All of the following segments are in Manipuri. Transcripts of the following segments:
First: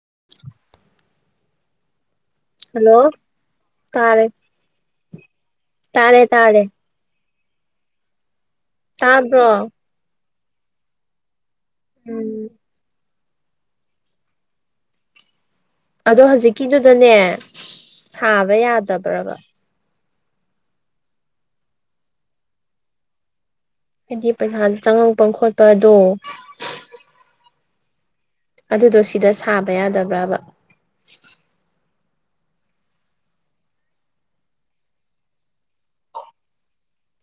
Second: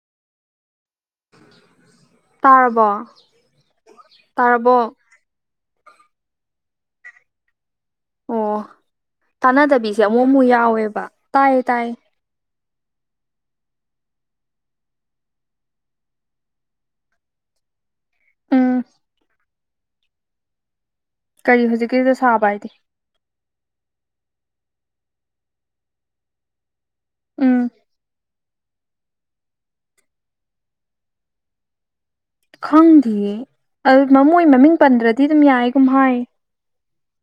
[inaudible] [unintelligible] ꯇꯥꯔꯕꯣ ꯍꯜꯂꯣ ꯇꯥꯔꯦ ꯇꯥꯔꯕꯣ ꯇꯥꯔꯦ ꯇꯥꯔꯦ ꯇꯥꯕ꯭ꯔꯣ ꯑꯃꯛ ꯑꯃꯨꯛ ꯌꯥꯎꯋꯦꯕ ꯇꯥꯏꯌꯦ ꯇꯥꯏ ꯎꯝ ꯑꯗꯣ ꯍꯧꯖꯤꯛꯀꯤꯗꯨꯗꯅꯦ ꯁꯥꯕ ꯎꯝ ꯌꯥꯗꯕ꯭ꯔꯕ ꯀꯔꯤ ꯍꯧꯖꯤꯛꯀꯤꯗ ꯁꯥꯕ ꯍꯥꯏꯗꯤ ꯍꯥꯏꯗꯤ ꯄꯩꯁꯥ ꯆꯪꯉꯛꯄ ꯈꯣꯠꯄꯗꯣ ꯎꯝ ꯑꯗꯨꯗꯣ ꯁꯤꯗ ꯁꯥꯕ ꯌꯥꯗꯕ꯭ꯔꯥꯕ ꯈꯪꯗꯦꯌꯦ ꯃꯃꯣꯏ ꯃꯃꯤꯡ ꯄꯟꯗ꯭ꯔꯗꯤ ꯑꯗꯨꯝ ꯌꯥꯏꯒꯨꯝ ꯍꯥꯏ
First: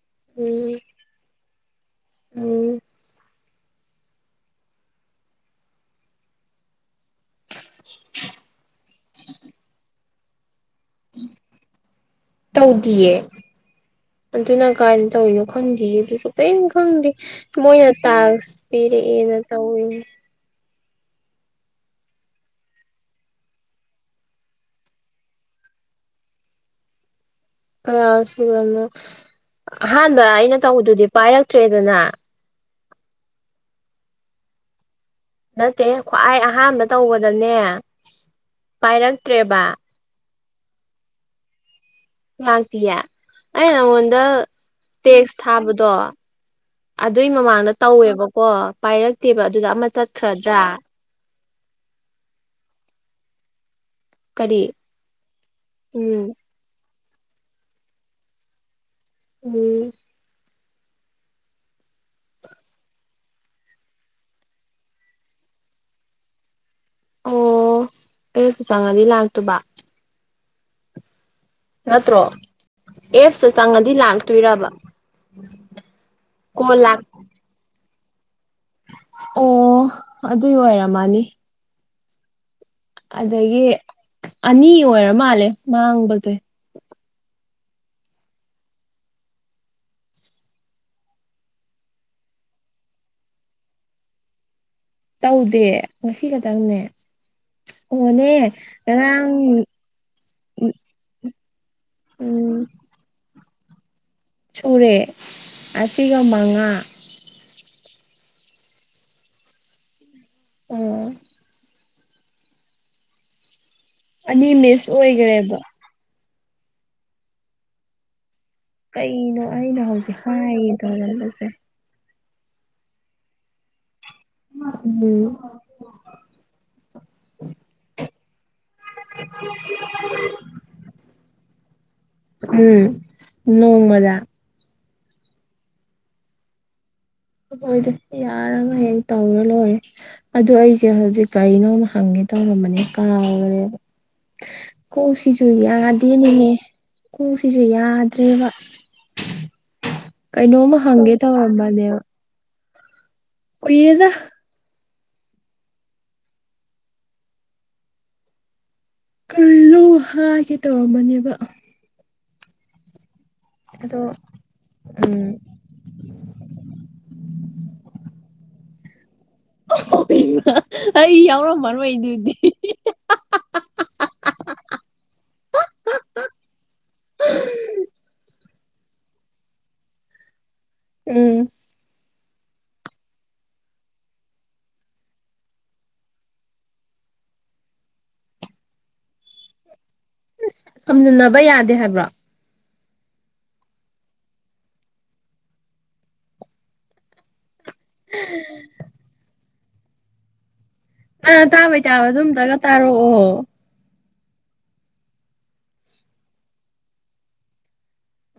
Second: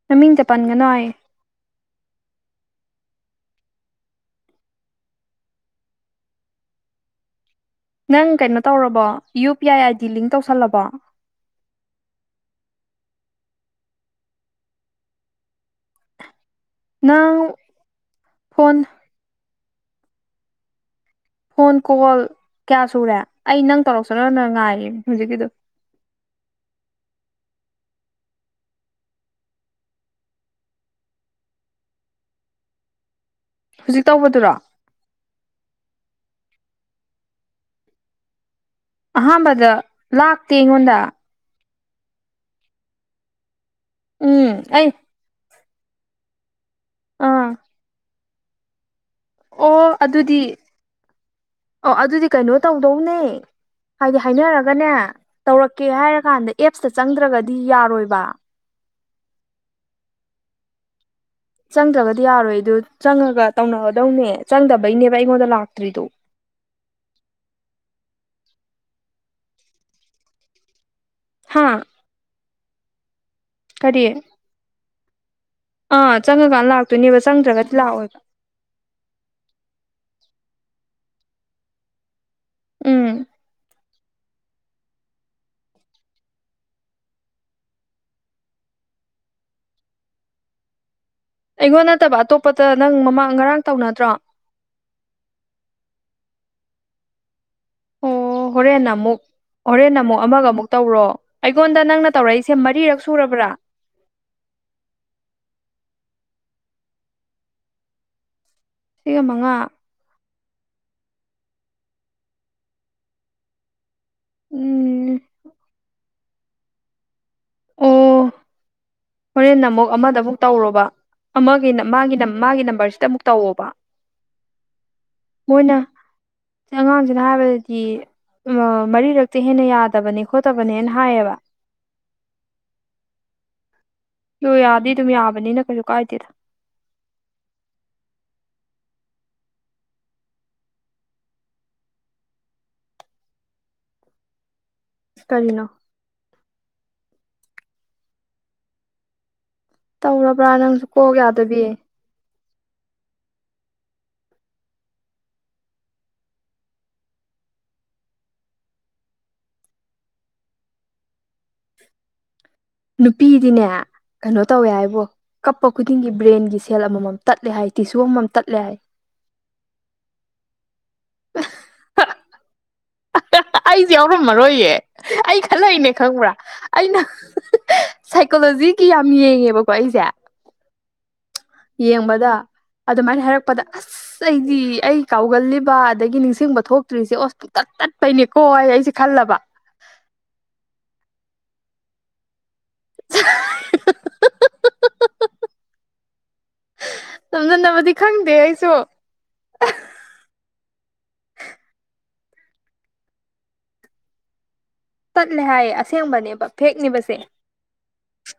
ꯃꯃꯤꯡ ꯆ ꯎꯝ ꯄꯟꯒ ꯍꯥꯏ ꯎꯝ ꯅꯪ ꯀꯩꯅꯣ ꯇꯧꯔꯕꯣ U P I ID link ꯇꯧꯁꯜꯂꯕꯣ ꯇꯧꯗꯤꯌꯦ ꯑꯗꯨꯅ ꯀꯥꯏꯅ ꯇꯧꯔꯤꯅꯣ ꯈꯪꯗꯦꯌꯦ ꯑꯗꯨꯁꯨ ꯀꯅ ꯈꯪꯗꯦ ꯅꯪ ꯃꯣꯏꯅ ꯇ ꯐꯣꯟ ꯄꯤꯔꯛꯑꯦꯅ ꯇꯧꯋꯅꯦ ꯐꯣꯟ ꯀꯣꯜ ꯀꯌꯥ ꯁꯨꯔꯦ ꯑꯩ ꯅꯪ ꯇꯧꯔꯛꯁꯅꯅ ꯉꯥꯏꯔꯤ ꯍꯧꯖꯤꯛꯀꯤꯗꯨ ꯑꯁꯨꯣ ꯑꯍꯥꯟꯕ ꯑꯩꯅ ꯇꯧꯕꯗꯨꯗꯤ ꯄꯥꯏꯔꯛꯇ꯭ꯔꯦꯗꯅ ꯍꯧꯖꯤꯛ ꯇꯧꯕꯗꯨꯔꯣ ꯅꯠꯇꯦ ꯈ꯭ꯋꯥꯏ ꯑꯍꯥꯟꯕ ꯇꯧꯕꯗꯅꯦ ꯄꯥꯏꯔꯛꯇ꯭ꯔꯦꯕ ꯑꯍꯥꯟꯕꯗ ꯂꯥꯛꯇ ꯑꯩꯉꯣꯟꯗ ꯉꯥꯛꯇꯤꯌꯦ ꯑ ꯅꯉꯣꯟꯗ ꯎꯝ ꯑꯩ ꯇꯦꯛꯁ ꯊꯥꯕꯗꯣ ꯑꯗꯨꯏ ꯑꯥ ꯃꯃꯥꯡꯗ ꯇꯧꯋꯦꯕꯀꯣ ꯄꯥꯏꯔꯛꯇꯦꯕ ꯑꯗꯨꯗ ꯑꯃ ꯑꯣ ꯑꯗꯨꯗꯤ ꯆꯠꯈ꯭ꯔꯗ꯭ꯔꯥ ꯑꯣ ꯑꯗꯨꯗꯤ ꯀꯩꯅꯣ ꯇꯧꯗꯧꯅꯦ ꯍꯥꯏꯗꯤ ꯀꯔꯤ ꯍꯥꯏꯅꯔꯒꯅꯦ ꯇꯧꯔꯛꯀꯦ ꯍꯥꯏꯔ ꯎꯝ ꯀꯥꯟꯗ ꯑꯦꯞꯁꯇ ꯆꯪꯗ꯭ꯔꯒꯗꯤ ꯌꯥꯔꯣꯏꯕ ꯎ ꯆꯪꯗ꯭ꯔꯕꯗꯤ ꯌꯥꯔꯣꯏ ꯑꯗꯨ ꯆꯪꯉꯒ ꯇꯧꯅꯒꯗꯧꯅꯦ ꯆꯪꯗꯕꯩꯅꯦꯕ ꯑꯩꯉꯣꯟꯗ ꯂꯥꯛꯇ꯭ꯔꯤꯗꯣ ꯑꯣ ꯑꯩꯁꯨ ꯆꯪꯉꯗꯤ ꯂꯥꯛꯇꯕ ꯍꯥ ꯉꯠꯇ꯭ꯔꯣ ꯑꯦꯞꯁꯇ ꯆꯪꯉꯗꯤ ꯀꯔꯤ ꯂꯥꯛꯇꯣꯏꯔꯕ ꯑꯥ ꯆꯪꯉꯀꯥꯟꯗ ꯀꯣꯜ ꯂꯥꯛ ꯂꯥꯛꯇꯣꯏꯅꯦꯕ ꯆꯪꯗ꯭ꯔꯒꯗꯤ ꯂꯥꯛꯑꯣꯦꯕ ꯑꯣ ꯑꯗꯨ ꯑꯣꯏꯔ ꯃꯥꯅꯤ ꯎꯝ ꯑꯗꯒꯤ ꯑꯅꯤ ꯑꯣꯏꯔ ꯃꯥꯜꯂꯦ ꯃꯥꯡꯕꯁꯦ ꯑꯩꯉꯣꯟ ꯅꯠꯇꯕ ꯑꯇꯣꯞꯄꯇ ꯅꯪ ꯃꯃꯥꯡ ꯉꯔꯥꯡ ꯇꯧꯅꯗ꯭ꯔꯣ ꯇꯧꯗꯦ ꯉꯁꯤ ꯈꯛꯇꯪꯅꯦ ꯑꯣ ꯑꯣꯅꯦ ꯍꯣꯔꯦꯟ ꯑꯃꯨꯛ ꯉꯔꯥꯡ ꯍꯣꯔꯦꯟ ꯑꯃꯨꯛ ꯑꯃꯒ ꯑꯃꯨꯛ ꯇꯧꯔꯣ ꯑꯩꯉꯣꯟꯗ ꯅꯪꯅ ꯇꯧꯔꯛꯏꯁꯦ ꯎꯝ ꯃꯔꯤꯔꯛ ꯁꯨꯔꯕ꯭ꯔꯥ ꯁꯨꯔꯦ ꯑꯁꯤꯒ ꯃꯉꯥ ꯁꯤꯒ ꯃꯉꯥ ꯑꯣ ꯑꯅꯤ ꯃꯤꯁ ꯎꯝ ꯑꯣꯏꯒꯔꯦꯕ ꯑꯣ ꯀꯩꯅꯣ ꯍꯣꯔꯦꯟ ꯑꯩꯅ ꯑꯃꯨꯛ ꯍꯧꯖꯤꯛ ꯑꯃꯗ ꯑꯃꯨꯛ ꯍꯥꯏꯒꯦ ꯇꯧꯔꯣꯕ ꯇꯧꯔꯝꯕꯁꯦ ꯑꯃꯒꯤ ꯃꯥꯒꯤ ꯃꯥꯒꯤ ꯅꯝꯕꯔꯁꯤꯗ ꯑꯃꯨꯛ ꯇꯧꯋꯣꯕ ꯎꯝ ꯃꯣꯏꯅ ꯑꯉꯥꯡꯁꯤꯅ ꯍꯥꯏꯕꯗꯗꯤ ꯑꯝ ꯃꯔꯤꯔꯛꯇꯩ ꯍꯦꯟꯅ ꯌꯥꯗꯕꯅꯦ ꯈꯣꯠꯇꯕꯅꯦꯅ ꯍꯥꯏꯌꯦꯕ ꯎꯝ ꯅꯣꯡ ꯃꯗ ꯑꯗꯣ ꯌꯥꯗꯤ ꯑꯗꯨꯝ ꯌꯥꯕꯅꯤꯅ ꯀꯩꯁꯨ ꯀꯥꯏꯗꯦꯗ ꯍꯣꯏꯗ ꯌꯥꯔꯒ ꯍꯦꯛ ꯇꯧꯔ ꯂꯣꯏꯔꯦ ꯑꯗꯨ ꯑꯩꯁꯦ ꯍꯧꯖꯤꯛ ꯀꯩꯅꯣꯝ ꯍꯪꯉꯦꯅ ꯇꯧꯔꯝꯕꯅꯦ ꯀꯥꯎꯔꯦꯕ ꯀꯣꯛ ꯁꯤꯁꯨ ꯀꯔꯤꯅꯣ ꯌꯥꯗꯦꯅꯦꯍꯦ ꯀꯣꯛꯁꯤꯁꯨ ꯌꯥꯗ꯭ꯔꯦꯕ ꯇꯧꯔꯕ꯭ꯔꯥ ꯀꯩꯅꯣꯝꯃꯥ ꯅꯪꯁꯨ ꯍꯪꯒꯦ ꯀꯣꯛ ꯌꯥꯗꯕꯤ ꯇꯧꯔꯝꯕꯅꯦꯕ ꯀꯨꯏꯔꯦꯗ ꯀꯔꯤꯅꯣꯝꯃꯥ ꯍꯥꯏꯒꯦ ꯇꯧꯔꯝꯕꯅꯦꯕ ꯅꯨꯄꯤꯗꯤꯅꯦ ꯑꯗꯣ ꯀꯩꯅꯣ ꯇꯧꯋꯦ ꯍꯥꯏꯕꯣ ꯎꯝ ꯀꯞꯄ ꯈꯨꯗꯤꯡꯒꯤ ꯕ꯭ꯔꯦꯟꯒꯤ ꯁꯦꯜ ꯑꯃꯃꯝ ꯇꯠꯂꯦ ꯍꯥꯏ ꯇꯤꯁꯨ ꯑꯃꯃꯝ ꯇꯠꯂꯦ ꯍꯥꯏ ꯑꯩ ꯌꯥꯎꯔꯝꯕꯣꯏꯗꯨꯗꯤ ꯑꯩꯁꯦ ꯌꯥꯎꯔꯝꯃꯔꯣꯏꯌꯦ ꯑꯩ ꯈꯜꯂꯛꯏꯅꯦ ꯈꯪꯕ꯭ꯔꯥ ꯑꯩꯅ ꯁꯥꯏꯀꯣꯂꯣꯖꯤ ꯁꯤꯒꯤ ꯌꯥꯝ ꯌꯦꯡꯉꯦꯕꯀꯣ ꯑꯩꯁꯦ [inaudible] [inaudible] [inaudible] ꯎꯝ ꯌꯦꯡꯕꯗꯥ ꯑꯗꯨꯃꯥꯏꯅ ꯍꯥꯏꯔꯛꯄꯗ ꯑꯁ ꯑꯩꯗꯤ ꯑꯩ ꯀꯥꯎꯒꯜꯂꯤꯕ ꯑꯗꯒꯤ ꯅꯤꯡꯁꯤꯡꯕ ꯊꯣꯛꯇ꯭ꯔꯤꯁꯦ ꯑꯣ ꯇꯠ ꯇꯠꯄꯩꯅꯦꯀꯣ ꯑꯩꯁꯦ ꯈꯜꯂꯕ ꯁꯝꯖꯤꯟꯅꯕ ꯌꯥꯗꯦ ꯍꯥꯏꯕ꯭ꯔꯣ [unintelligible] [inaudible] ꯁꯝꯖꯟꯅꯕꯗꯤ ꯈꯪꯗꯦ ꯑꯩꯁꯨ ꯑ ꯇꯥꯕꯩ ꯇꯥꯕ ꯑꯗꯨꯝꯇꯪꯒ ꯇꯥꯔꯛꯑꯣ ꯇꯠꯂꯦ ꯍꯥꯏꯌꯦ ꯑꯁꯦꯡꯕꯅꯦꯕ ꯐꯦꯛꯅꯦꯕꯁꯦ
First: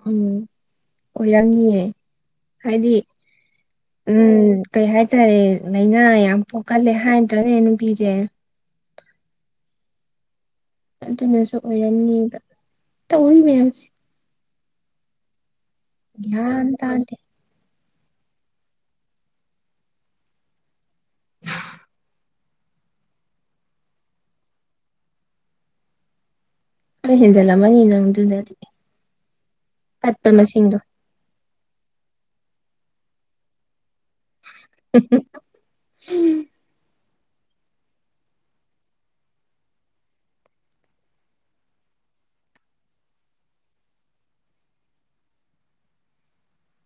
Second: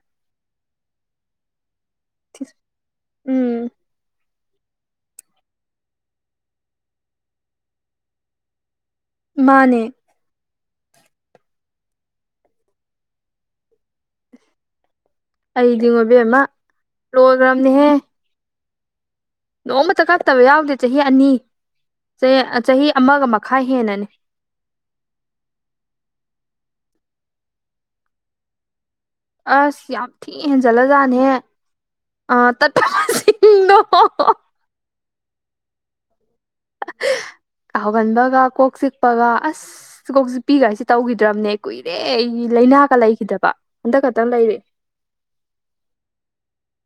ꯎꯝ ꯑꯣꯏꯔꯝꯅꯤꯌꯦ ꯍꯥꯏꯗꯤ ꯎꯝ ꯎꯝ ꯀꯩ ꯍꯥꯏꯇꯥꯔꯦ ꯂꯩꯏꯅꯥ ꯌꯥꯝ ꯄꯣꯛꯀꯜꯂꯦ ꯍꯥꯏꯗ꯭ꯔꯅꯦ ꯅꯨꯄꯤꯁꯦ ꯃꯥꯅꯦ ꯑꯗꯨꯅꯁꯨ ꯑꯣꯏꯔꯝꯅꯦꯕ ꯇꯧꯔꯤ ꯃꯌꯥꯝꯁꯦ ꯑꯩꯗꯤꯉꯣ ꯏꯕꯦꯝꯃꯥ ꯒ꯭ꯌꯥꯟ ꯇꯥꯗꯦ ꯂꯣꯏꯈ꯭ꯔꯕꯅꯤꯍꯦ ꯅꯣꯡꯃꯇ ꯀꯞꯇꯕ ꯌꯥꯎꯗꯦ ꯆꯍꯤ ꯑꯅꯤ ꯆꯍꯤ ꯑꯃꯒ ꯃꯈꯥꯏ ꯍꯦꯟꯅꯅꯦ [unintelligible] [inaudible] ꯑ ꯍꯦꯟꯖꯂꯝꯃꯥꯅꯤ ꯑꯗꯨꯅꯗꯤ ꯑꯁ ꯌꯥꯝ ꯊꯤ ꯍꯦꯟꯖꯜꯂ ꯖꯥꯠꯅꯦꯍꯦ ꯑ ꯇꯠꯞ ꯃꯁꯤꯡꯗꯣ ꯎꯝ [unintelligible] [inaudible] [unintelligible] [inaudible] ꯀꯥꯎꯒꯟꯕꯒ ꯀꯣꯛ ꯆꯤꯛꯄꯒ ꯑꯁ ꯀꯣꯛ ꯆꯤꯛꯄꯤꯒꯁꯦ ꯇꯧꯈꯤꯗ꯭ꯔꯕꯅꯦ ꯀꯨꯏꯔꯦ ꯑꯩ ꯂꯩꯅꯥꯒ ꯂꯩꯈꯤꯗꯕ ꯍꯟꯗꯛ ꯈꯛꯇꯪ ꯂꯩꯔꯤ [unintelligible] [inaudible]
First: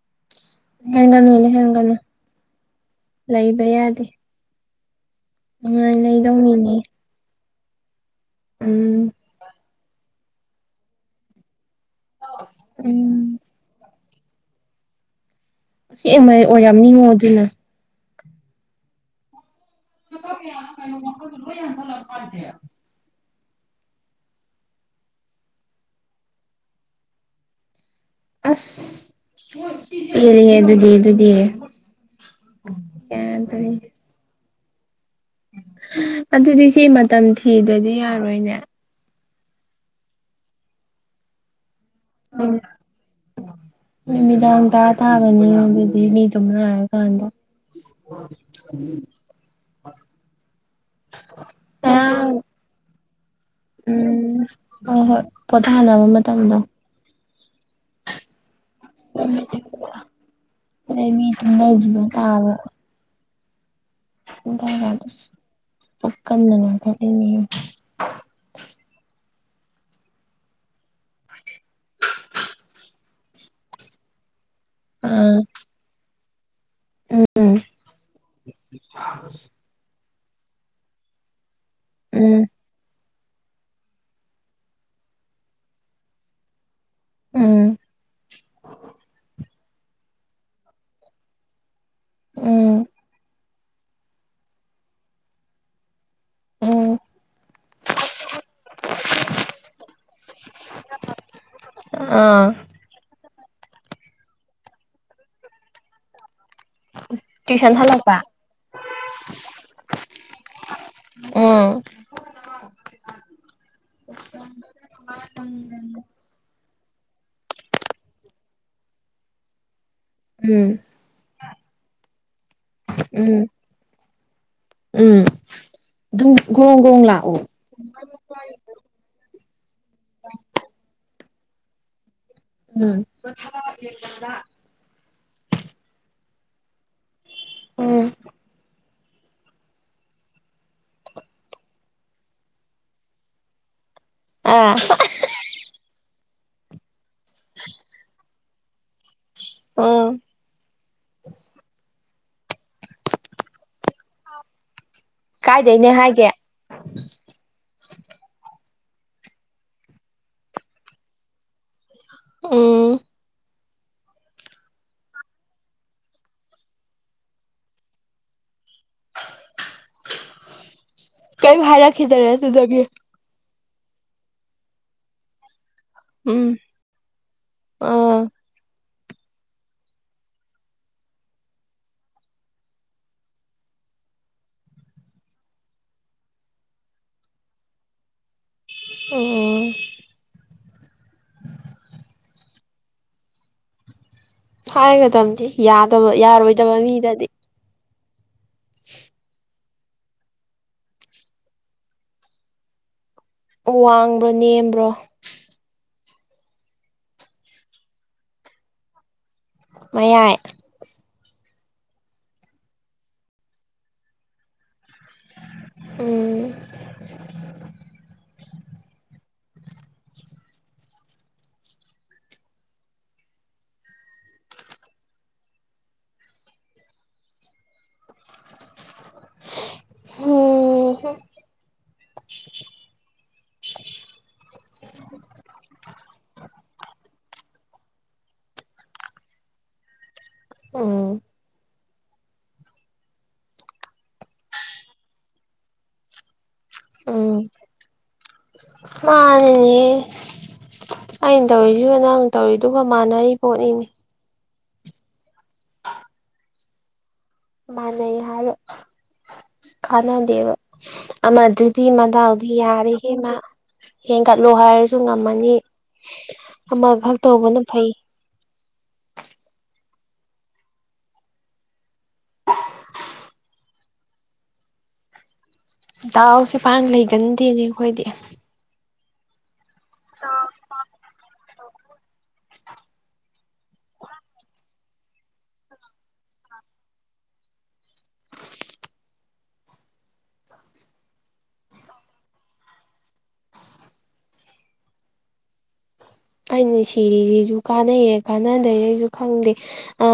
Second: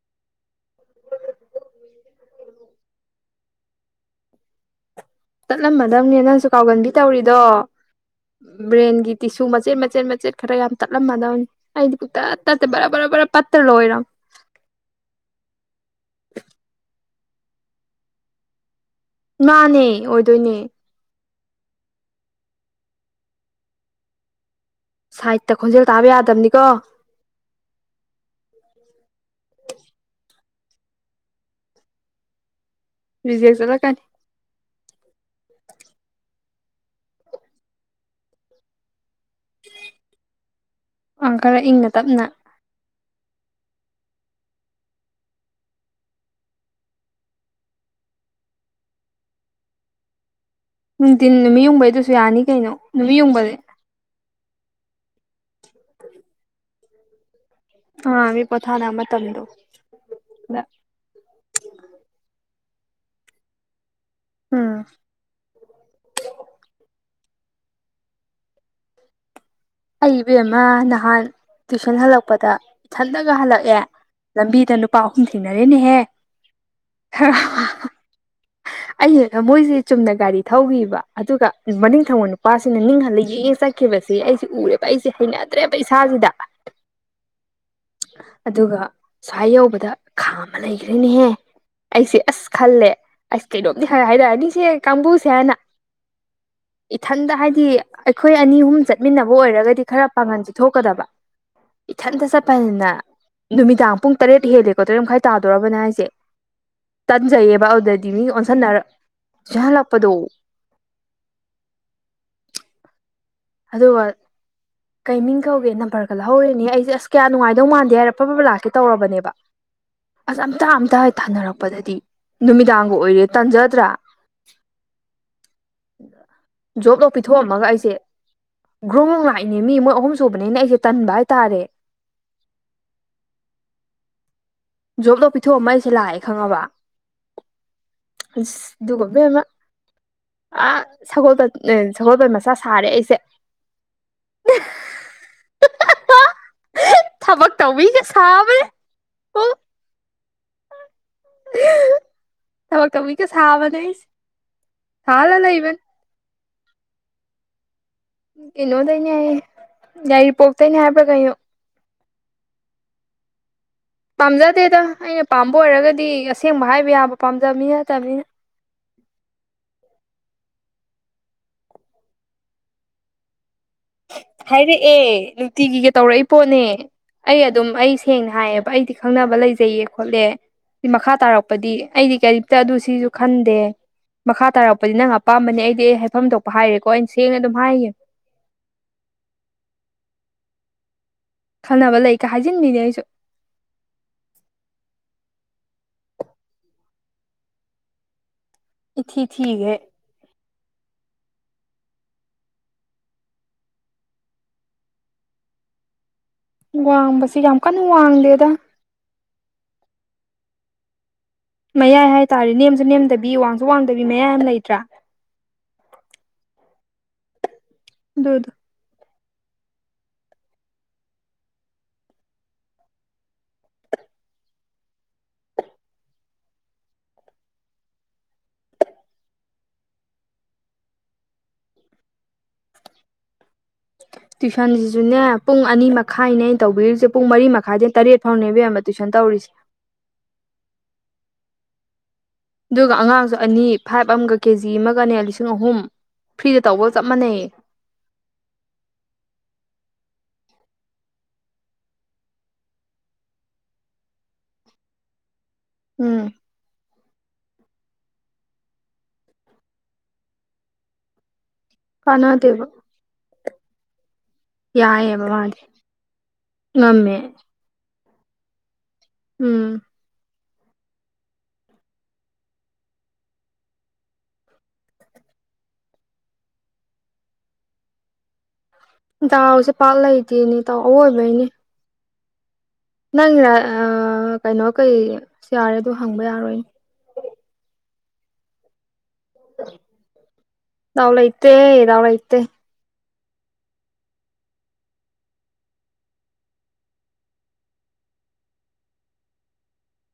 ꯂꯩꯍꯟꯒꯅꯨ ꯂꯩꯍꯟꯒꯅꯨ ꯂꯩꯕ ꯌꯥꯗꯦ ꯅꯨꯡꯉꯥꯏ ꯇꯠꯂꯝꯃꯗꯕꯅꯦ ꯅꯪꯁꯨ ꯂꯩꯗꯧꯅꯤꯅꯦ ꯀꯥꯎꯒꯟꯕꯤ ꯇꯧꯔꯤꯗꯣ ꯎꯝ ꯕ꯭ꯔꯦꯟꯒꯤ ꯇꯤꯁꯨ ꯃꯆꯦꯠ ꯃꯆꯦꯠ ꯃꯆꯦꯠ ꯈꯔ ꯌꯥꯝ ꯇꯠꯂꯝꯃꯗꯧꯅꯤ ꯑꯩꯗꯤ ꯄꯨꯇꯠ ꯇꯠꯇꯦ ꯕꯔꯕꯔꯕꯔ ꯎꯝ ꯄꯠꯇ ꯂꯣꯏꯔꯝꯅꯤ ꯑꯁꯦꯡꯕꯩ ꯑꯣꯏꯔꯝꯅꯤꯉꯣ ꯑꯗꯨꯅ ꯃꯥꯅꯦ ꯑꯣꯏꯗꯣꯏꯅꯦ ꯄꯥꯏꯁꯦ [unintelligible] [inaudible] ꯁꯥꯏꯠꯇ ꯈꯣꯟꯖꯦꯜ ꯇꯥꯕ ꯌꯥꯗꯕꯅꯤꯀꯣ ꯑꯁ ꯌꯦꯔꯤꯑꯦ ꯑꯗꯨꯗꯤ ꯑꯗꯨꯗꯤ ꯀ ꯔꯤꯖꯦꯛ ꯇꯅꯤ [unintelligible] ꯆꯠꯂꯛꯀꯅꯤ [inaudible] ꯑꯗꯨꯗꯤ ꯁꯤ ꯃꯇꯝ ꯊꯤꯗ꯭ꯔꯗꯤ ꯌꯥꯔꯣꯏꯅꯦ ꯑ ꯈꯔ ꯏꯪꯅ ꯇꯞꯅ ꯃꯤꯃꯤꯗꯥꯗ ꯊꯥꯕꯅꯤꯗꯤ ꯃꯤ ꯇꯃꯅꯥ ꯈꯟꯗ ꯎꯝ [unintelligible] [inaudible] ꯅꯨꯡꯊꯤꯟ ꯅꯨꯃꯤꯠ ꯌꯨꯡꯕꯩꯗꯨꯁꯨ ꯌꯥꯅꯤ ꯀꯩꯅꯣ ꯅꯨꯃꯤꯠ ꯌꯨꯡꯕꯩ ꯎꯝ ꯍꯣꯏ ꯍꯣꯏ ꯄꯣꯊꯥꯅꯕ ꯃꯇꯝꯗꯣ ꯑꯥ ꯃꯤ ꯄꯊꯥꯅ ꯑꯃ ꯇꯝꯗꯣ [inaudible] ꯃꯤ ꯊꯗꯅ ꯇꯣ ꯎꯝ ꯗ ꯄꯀꯟꯗꯅ [inaudible] ꯑꯩꯕꯦꯝꯃ ꯅꯍꯥꯟ ꯇꯨꯏꯁꯟ ꯍꯜꯂꯛꯄꯗ ꯁꯜꯂꯒ ꯍꯜꯂꯛꯑꯦ ꯂꯝꯕꯤꯗ ꯅꯨꯄꯥ ꯑꯍꯨꯝ ꯑꯥ ꯊꯦꯡꯅꯔꯦꯅꯦꯍꯦ ꯎꯝ ꯑꯩ ꯍ ꯃꯣꯏꯁꯦ ꯆꯨꯝꯅ ꯒꯥꯔꯤ ꯊꯧꯈꯤꯕ ꯑꯗꯨꯒ ꯃꯅꯤꯡ ꯊꯋꯥꯜ ꯎꯝ ꯅꯨꯄꯥꯁꯤꯅ ꯅꯤꯡꯍꯜꯂ ꯌꯦꯛꯑꯦ ꯆꯠꯈꯤꯕꯁꯦ ꯑꯩꯁ ꯎꯔꯦꯕ ꯑꯩꯁꯦ ꯍꯩꯅꯗ꯭ꯔꯦ ꯄꯩꯁꯥꯁꯤꯗ ꯎꯝ ꯑꯗꯨꯒ ꯁꯨꯋꯥꯏ ꯌꯧꯕꯗ ꯈꯥ ꯑꯃ ꯂꯩꯈ꯭ꯔꯦꯅꯦꯍꯦ ꯑꯩꯁꯦ ꯑꯁ ꯎꯝ ꯈꯜꯂꯦ ꯑꯁ ꯀꯩꯅꯣꯝꯗꯤ ꯈꯔ ꯍꯥꯏꯔꯛꯑꯅꯤꯁꯦ ꯀꯥꯡꯕꯨꯁꯦ ꯍꯥꯏꯅ ꯎꯝ ꯏꯊꯟꯗ ꯍꯥꯏꯗꯤ ꯑꯩꯈꯣꯏ ꯑꯅꯤ ꯑꯍꯨꯝ ꯆꯠꯃꯤꯟꯅꯕ ꯑꯣꯏꯔꯒꯗꯤ ꯈꯔ ꯄꯥꯡꯒꯟꯁ ꯊꯣꯛꯀꯗꯕ ꯏꯊꯟꯇ ꯑꯥ ꯆꯠꯄꯅꯤꯅ ꯅꯨꯃꯤꯗꯥꯡ ꯄꯨꯡ ꯇꯔꯦꯠ ꯍꯦꯜꯂꯦꯀꯣ ꯇꯔꯦꯠ ꯃꯈꯥꯏ ꯇꯥꯗꯣꯔꯔꯕꯕꯅ ꯍꯥꯏꯁꯦ ꯇꯟꯖꯩꯌꯦꯕ ꯇꯨꯏꯁꯟ ꯑꯗꯨꯗꯗꯤ ꯍꯜꯂꯛꯄ ꯃꯤ ꯑꯣꯟꯁꯟꯅꯔ ꯆꯍꯜꯂꯛꯄꯗꯣ ꯎꯝ ꯑꯗꯨꯒ ꯀꯩ ꯃꯤꯡ ꯀꯧꯒꯦ ꯅꯝꯕꯔꯒ ꯂꯧꯍꯧꯔꯦꯅꯦ ꯑꯩ ꯁꯤꯁꯦ ꯑꯁ ꯀꯌꯥ ꯅꯨꯡꯉꯥꯏꯗꯧ ꯃꯥꯟꯗꯦ ꯍꯥꯏꯔꯦ ꯑꯐꯕ ꯂꯥꯛꯀꯦ ꯇꯧꯔꯕꯅꯦꯕ ꯑꯁ ꯑꯝꯇꯥ ꯎꯝ ꯑꯝꯇ ꯊꯥꯅꯔꯛꯄꯗꯗꯤ ꯅꯨꯃꯤꯗꯥꯡꯒ ꯑꯣꯏꯔꯦ ꯎꯝ ꯇꯥꯟꯖꯗ꯭ꯔꯥ ꯎꯝ ꯑꯗꯨꯝ ꯒ꯭ꯔꯣꯡ ꯖꯣꯕ ꯒ꯭ꯔꯣꯡ ꯂꯣ ꯂꯥꯛꯎ ꯄꯤꯊꯣꯛꯑꯝꯃꯒ ꯑꯩꯁꯦ ꯒ꯭ꯔꯨꯝꯃ ꯂꯥꯛꯏꯅꯦ ꯃꯤ ꯃꯣꯏ ꯑꯍꯨꯝ ꯁꯨꯕꯅꯤꯅ ꯑꯩꯁꯦ ꯇꯟꯕ ꯍꯥꯏꯇꯥꯔꯦ ꯎꯝ ꯖꯣꯕꯇꯣ ꯄꯤꯊꯣꯛꯑꯝꯃ ꯑꯩꯁꯦ ꯂꯥꯛꯑꯦ ꯈꯪꯉꯕ ꯎꯝ ꯑꯗꯨꯗꯨꯒꯕꯃ ꯑ ꯁꯣ ꯁꯒꯣꯜꯕꯟ ꯃꯆꯥ ꯁꯥꯔꯦ ꯑꯩꯁꯦ ꯑꯥ ꯊꯕꯛ ꯇꯧꯕꯋꯒ ꯁꯥꯕꯦ ꯎ ꯑ ꯊꯃ ꯀꯃꯤ ꯀꯁ ꯍꯥꯕꯅꯁꯤ ꯍꯥ ꯂ ꯂꯩ ꯏꯕ ꯀꯥꯏꯗꯩꯅꯦ [unintelligible] ꯀꯩꯅꯣꯗꯅꯦ ꯍꯥꯏꯌꯦ ꯌꯥꯒꯥꯏꯔꯤ ꯄꯣꯛꯇꯅꯦ ꯍꯥꯏꯕ꯭ꯔꯥ ꯀꯩꯅꯣ ꯎꯝ ꯄꯥꯝꯖꯗꯦꯗ ꯑꯩꯅ ꯄꯥꯝꯕ ꯑꯣꯏꯔꯒꯗꯤ ꯑꯁꯦꯡꯕ ꯍꯥꯏꯕ ꯌꯥꯕ ꯄꯥꯝꯖꯕꯅꯤ ꯅꯠꯇꯕꯅꯤꯅ ꯀꯩ ꯍꯥꯏꯔ ꯈꯈꯤꯗꯔꯦ ꯑꯗꯨꯗꯒꯤ ꯍꯥꯏꯗꯤꯦ ꯑꯦ ꯅꯨꯡꯇꯤꯒꯤꯒ ꯇꯧꯔꯛꯏ ꯎꯝ ꯄꯣꯠꯅꯦ ꯑꯩ ꯑꯗꯨꯝ ꯑꯩ ꯑꯥ ꯁꯦꯡꯅ ꯍꯥꯏꯌꯦꯕ ꯑꯩꯗꯤ ꯈꯪꯅꯕ ꯂꯩꯖꯩꯌꯦ ꯈꯣꯠꯂꯦ ꯁꯤ ꯃꯈꯥ ꯇꯥꯔꯛꯄꯗꯤ ꯑꯩꯗꯤ ꯀꯔꯤꯝꯇ ꯑꯗꯨ ꯁꯤꯁꯨ ꯈꯟꯗꯦ ꯃꯈꯥ ꯇꯥꯔꯛꯄꯗꯤ ꯅꯪ ꯑꯄꯥꯝꯕꯅꯦ ꯑꯩꯗꯤ ꯑꯩ ꯍꯥꯏꯐꯝ ꯊꯣꯛꯄ ꯍꯥꯏꯔꯦꯀꯣ ꯑꯩꯅ ꯁꯦꯡꯅ ꯑꯗꯨꯝ ꯍꯥꯏꯒꯦ ꯑꯣ ꯈꯟꯅꯅꯕ ꯂꯩꯀ ꯍꯥꯏꯖꯤꯟꯕꯤꯅꯦ ꯑꯩꯁꯨ ꯍꯥꯏꯒꯗꯝꯗꯤꯦ ꯌꯥꯗꯕ ꯌꯥꯔꯣꯏꯗꯕ ꯃꯤꯗꯗꯤ ꯏꯆꯤ ꯊꯤ ꯍ ꯋꯥꯡꯕ꯭ꯔꯣ ꯅꯦꯝꯕ꯭ꯔꯣ ꯋꯥꯡꯕꯁꯤ ꯌꯥꯝ ꯀꯟꯅ ꯋꯥꯡꯗꯦꯗ ꯃꯌꯥꯏ ꯃꯌꯥꯏ ꯍꯥꯏꯇꯥꯔꯦ ꯅꯦꯝꯁꯨ ꯅꯦꯝꯗꯕꯤ ꯋꯥꯡꯁꯨ ꯋꯥꯡꯗꯕꯤ ꯃꯌꯥꯏ ꯑꯃ ꯂꯩꯇ꯭ꯔꯥ ꯎ ꯗ ꯎꯝ ꯇꯨꯏꯁꯟꯁꯤꯁꯨꯅꯦ ꯄꯨꯡ ꯑꯅꯤ ꯃꯈꯥꯏꯅꯦ ꯑꯩꯅ ꯇꯧꯕꯤꯔꯤꯁꯦ ꯄꯨꯡ ꯃꯔꯤ ꯃꯈꯥꯏꯗꯩꯅ ꯇꯔꯦꯠ ꯐꯥꯎꯅꯦꯕ ꯌꯥꯝꯕ ꯇꯨꯏꯁꯟ ꯇꯧꯔꯤꯁꯦ [unintelligible] ꯑꯗꯨꯒ ꯑꯉꯥꯡꯁꯨ ꯑꯅꯤ ꯐꯥꯏꯚ ꯑꯃꯒ ꯀꯦꯖꯤ ꯑꯃꯒꯅꯦ ꯂꯤꯁꯤꯡ ꯑꯍꯨꯝ ꯐ꯭ꯔꯤꯗ ꯇꯧꯕꯒ ꯆꯞ ꯃꯥꯟꯅꯩꯌꯦ ꯃꯥꯅꯦ ꯑꯩꯅ ꯇꯧꯔꯤꯁꯨ ꯅꯥꯡ ꯇꯧꯔꯤ ꯑꯗꯨꯒꯒ ꯃꯥꯟꯅꯔꯤ ꯄꯣꯠꯅꯤꯅꯦ ꯎꯝ ꯃꯥꯅ ꯍꯥꯏꯔ ꯀꯅ ꯗꯕ ꯑꯃ ꯐꯃꯗꯥꯥꯎꯗꯤ ꯀꯥꯟꯅꯗꯦꯕ ꯌꯥꯔ ꯍ ꯃꯥ ꯍꯦꯟꯒꯠꯂꯣ ꯍꯥꯏꯔꯁꯨ ꯌꯥꯏꯑꯕ ꯉꯝꯃꯅꯤ ꯃꯥꯗꯤ ꯉꯝꯃꯦ ꯑꯃꯈꯛ ꯇꯧꯕꯅ ꯐꯩ ꯎꯝ ꯗꯥꯎꯁꯦ ꯄꯥꯟꯅ ꯂꯩꯒꯟꯗꯦꯅꯦ ꯑꯩꯈꯣꯏꯗꯤ ꯗꯥꯎꯁꯦ ꯄꯥꯠ ꯂꯩꯇꯦꯅꯦ ꯇꯗꯥꯎ ꯑꯋꯣꯏꯕꯩꯅꯦ ꯅꯪꯔ ꯀꯩꯅꯣ ꯀꯩ ꯌꯥꯔꯦ ꯑꯗꯨꯣ ꯍꯪꯕ ꯌꯥꯔꯣꯏꯅꯦ ꯌꯥꯎꯂꯥꯏꯇꯦ ꯌꯥꯎꯂ ꯏꯇꯦ ꯑꯩꯅ ꯁꯤꯔꯤꯁꯤꯁꯨ ꯀꯥꯟꯅꯩꯔꯦ ꯀꯥꯟꯅꯗꯩꯔꯦꯁꯨ ꯈꯪꯗꯦ ꯑ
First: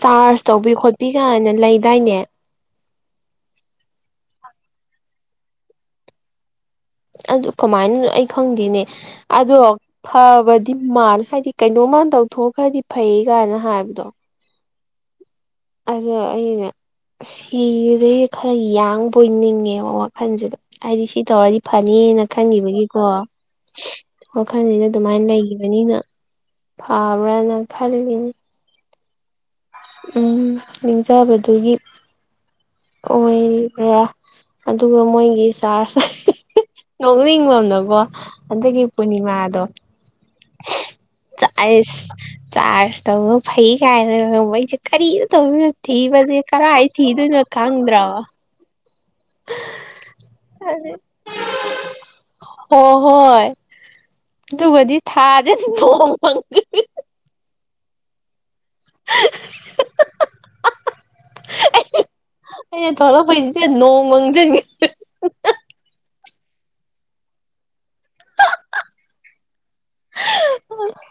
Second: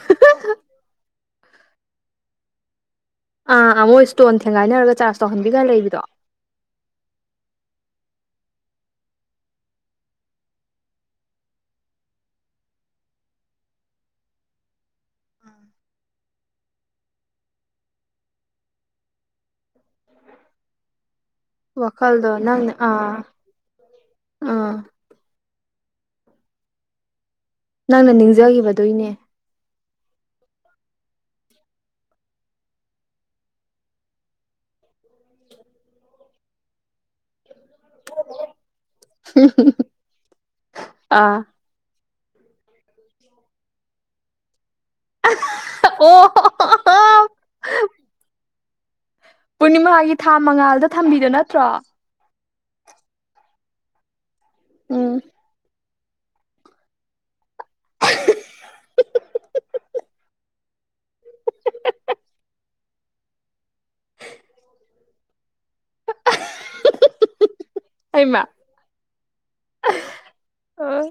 ꯆꯥꯔꯖ ꯇꯧꯕꯤ ꯈꯣꯠꯄꯤ ꯀꯥꯏꯅ ꯂꯩꯗꯥꯏꯅꯦ ꯑꯥ ꯑꯥ ꯃꯣꯏ ꯏꯁꯇꯣꯟ ꯊꯦꯡꯒꯥꯏꯅꯔꯒ ꯆꯥꯔꯖ ꯇꯧꯍꯟꯕꯤꯒ ꯂꯩꯕꯤꯗꯣ ꯑꯗꯨ ꯀꯃꯥꯏꯅ ꯑꯩ ꯈꯪꯗꯦꯅꯦ ꯑꯗꯣ ꯐꯕꯗꯤ ꯃꯥꯜ ꯍꯥꯏꯗꯤ ꯀꯩꯅꯣ ꯀꯃꯥꯟ ꯇꯧꯊꯣꯛꯈ꯭ꯔꯗꯤ ꯐꯩ ꯀꯥꯏꯅ ꯍꯥꯏꯕꯗꯣ ꯑꯗꯣ ꯑꯅꯦ ꯁꯤꯗꯒꯤꯩ ꯈꯔ ꯌꯥꯡꯕ ꯑꯣꯏꯅꯤꯡꯉꯦꯕ ꯋꯥꯈꯜꯁꯤꯗ ꯍꯥꯏꯗꯤ ꯁꯤ ꯇꯧꯔꯗꯤ ꯐꯅꯤꯅ ꯋꯥꯈꯜꯗꯣ ꯅꯪꯅ ꯈꯟꯈꯤꯕꯒꯤꯀꯣ ꯑꯥ ꯑꯥ ꯋꯥꯈꯟꯅ ꯑꯗꯨꯃꯥꯏꯅ ꯂꯩꯒ ꯅꯤꯅ ꯐꯥꯕ꯭ꯔꯅ ꯅꯪꯅ ꯅꯤꯡꯖꯒꯤꯈꯤꯕꯗꯣꯏꯅꯦ ꯎ ꯂꯦꯡꯖꯕꯗꯨꯒꯤ ꯑꯣꯏꯔꯤꯕ꯭ꯔꯥ ꯑꯗꯨꯒ ꯃꯣꯏꯒꯤ ꯆꯥꯔꯖ ꯅꯣꯛꯅꯤꯡꯕ ꯀꯣ ꯑꯗꯒꯤ ꯄꯨꯔꯅꯤꯃꯥꯗꯣ ꯑꯥ ꯑꯩꯁ ꯆꯥꯔꯖ ꯇ ꯐꯩ ꯀꯥꯏ ꯀꯔꯤꯗ ꯇꯧꯗꯣꯏꯅꯣ ꯑꯣ ꯊꯤꯕꯁꯦ ꯀꯔꯥꯏ ꯊꯤꯗꯣꯏꯅꯣ ꯈꯪꯗ꯭ꯔꯕ ꯄꯨꯔꯅꯤꯃꯥꯒꯤ ꯊꯥ ꯃꯉꯥꯜꯗ ꯊꯝꯕꯤꯗ ꯅꯠꯇ꯭ꯔꯣ ꯍꯣ ꯍꯣꯏ ꯇꯨꯡꯒꯗꯤ ꯎꯝ ꯊꯥꯖꯦ ꯄꯨꯡ ꯐꯥꯡ [inaudible] ꯊꯔ ꯄꯩꯁꯤ ꯅꯣꯡꯪꯖ [inaudible] ꯍꯃ ꯑꯣ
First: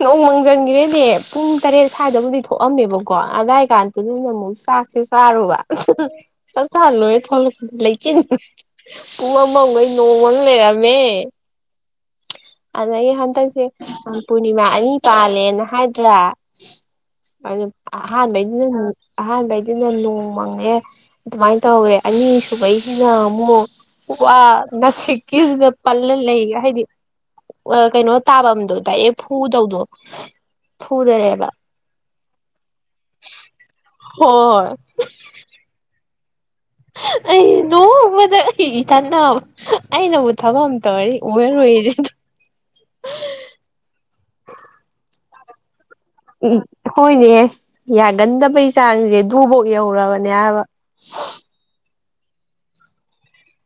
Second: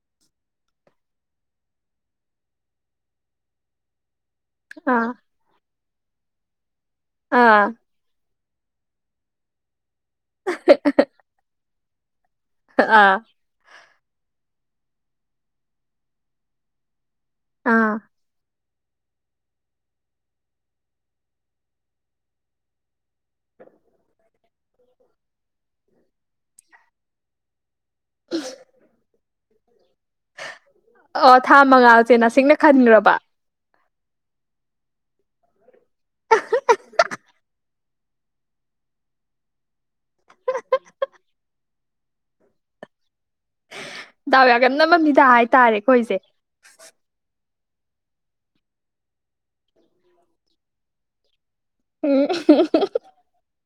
ꯎ ꯅꯣꯡ ꯃꯪꯖꯟꯈꯔꯦꯅꯦ ꯄꯨꯡ ꯇꯔꯦꯠ ꯁ꯭ꯋꯥꯏꯗꯕꯨꯗꯤ ꯊꯣꯛꯑꯝꯃꯦꯕꯀꯣ ꯑꯗꯨꯋꯥꯏ ꯀꯥꯟꯗ ꯑꯃꯨꯛ ꯆꯥꯛꯁꯦ ꯆꯥꯔꯨꯕ ꯆ ꯆꯥ ꯂꯣꯏꯔ ꯑꯥ ꯊꯣꯛꯂꯛꯄꯗꯤ ꯂꯩꯇꯦ ꯄꯨꯡ ꯑꯃꯈꯩ ꯅꯣꯡꯃꯅ ꯂꯩꯔꯝꯃꯦ ꯑꯗꯨꯗꯒꯤ ꯑꯥ ꯍꯟꯗꯛꯁꯦ ꯄꯨꯔꯅꯤꯃꯥ ꯑꯅꯤ ꯄꯥꯜꯂꯦꯅ ꯍꯥꯏꯗ꯭ꯔꯥ ꯥꯟ ꯑꯥ ꯃ ꯑꯍꯥꯟꯕꯩꯗꯨꯅ ꯅꯣꯡ ꯃꯪꯉꯦ ꯑꯗꯨꯃꯥꯏꯅ ꯇꯧꯈ꯭ꯔꯦ ꯑꯅꯤ ꯁꯕꯩꯁꯤꯅ ꯑꯃꯨꯛ ꯋꯥ ꯉꯁꯤꯛꯀꯤꯗꯨꯗ ꯄꯜꯂ ꯂꯩꯒ ꯍꯥꯏꯗꯤ ꯀꯩꯅꯣ ꯇꯥꯕ ꯑꯗꯣꯗ ꯑꯦ ꯐꯨꯗꯧꯗꯣ ꯑꯣ ꯐꯨꯗꯔꯦꯕ ꯊꯥ ꯃꯉꯥꯁꯦ ꯅꯁꯤꯡꯅ ꯈꯟꯔꯕ ꯍꯣꯏ ꯍ ꯑꯩ ꯅꯣꯡꯕꯗ ꯑꯩ ꯏꯊꯅ ꯑꯩꯅꯕꯨ ꯊꯕꯛ ꯑꯃ ꯇꯧꯔꯦ ꯎꯔꯨꯔꯦꯗ [inaudible] ꯗꯎ ꯌꯥꯒ ꯅ ꯃꯅꯤꯗ ꯍꯥꯏꯥꯏ ꯇꯥꯔꯦ ꯎ ꯍꯣꯏꯅꯤ ꯑꯦ ꯌꯥꯒꯟꯗꯕꯩ ꯆꯥꯡꯁꯦ ꯨꯐꯧ ꯌꯍꯧꯔꯕꯅꯦ ꯍꯥꯏꯕ ꯎꯝ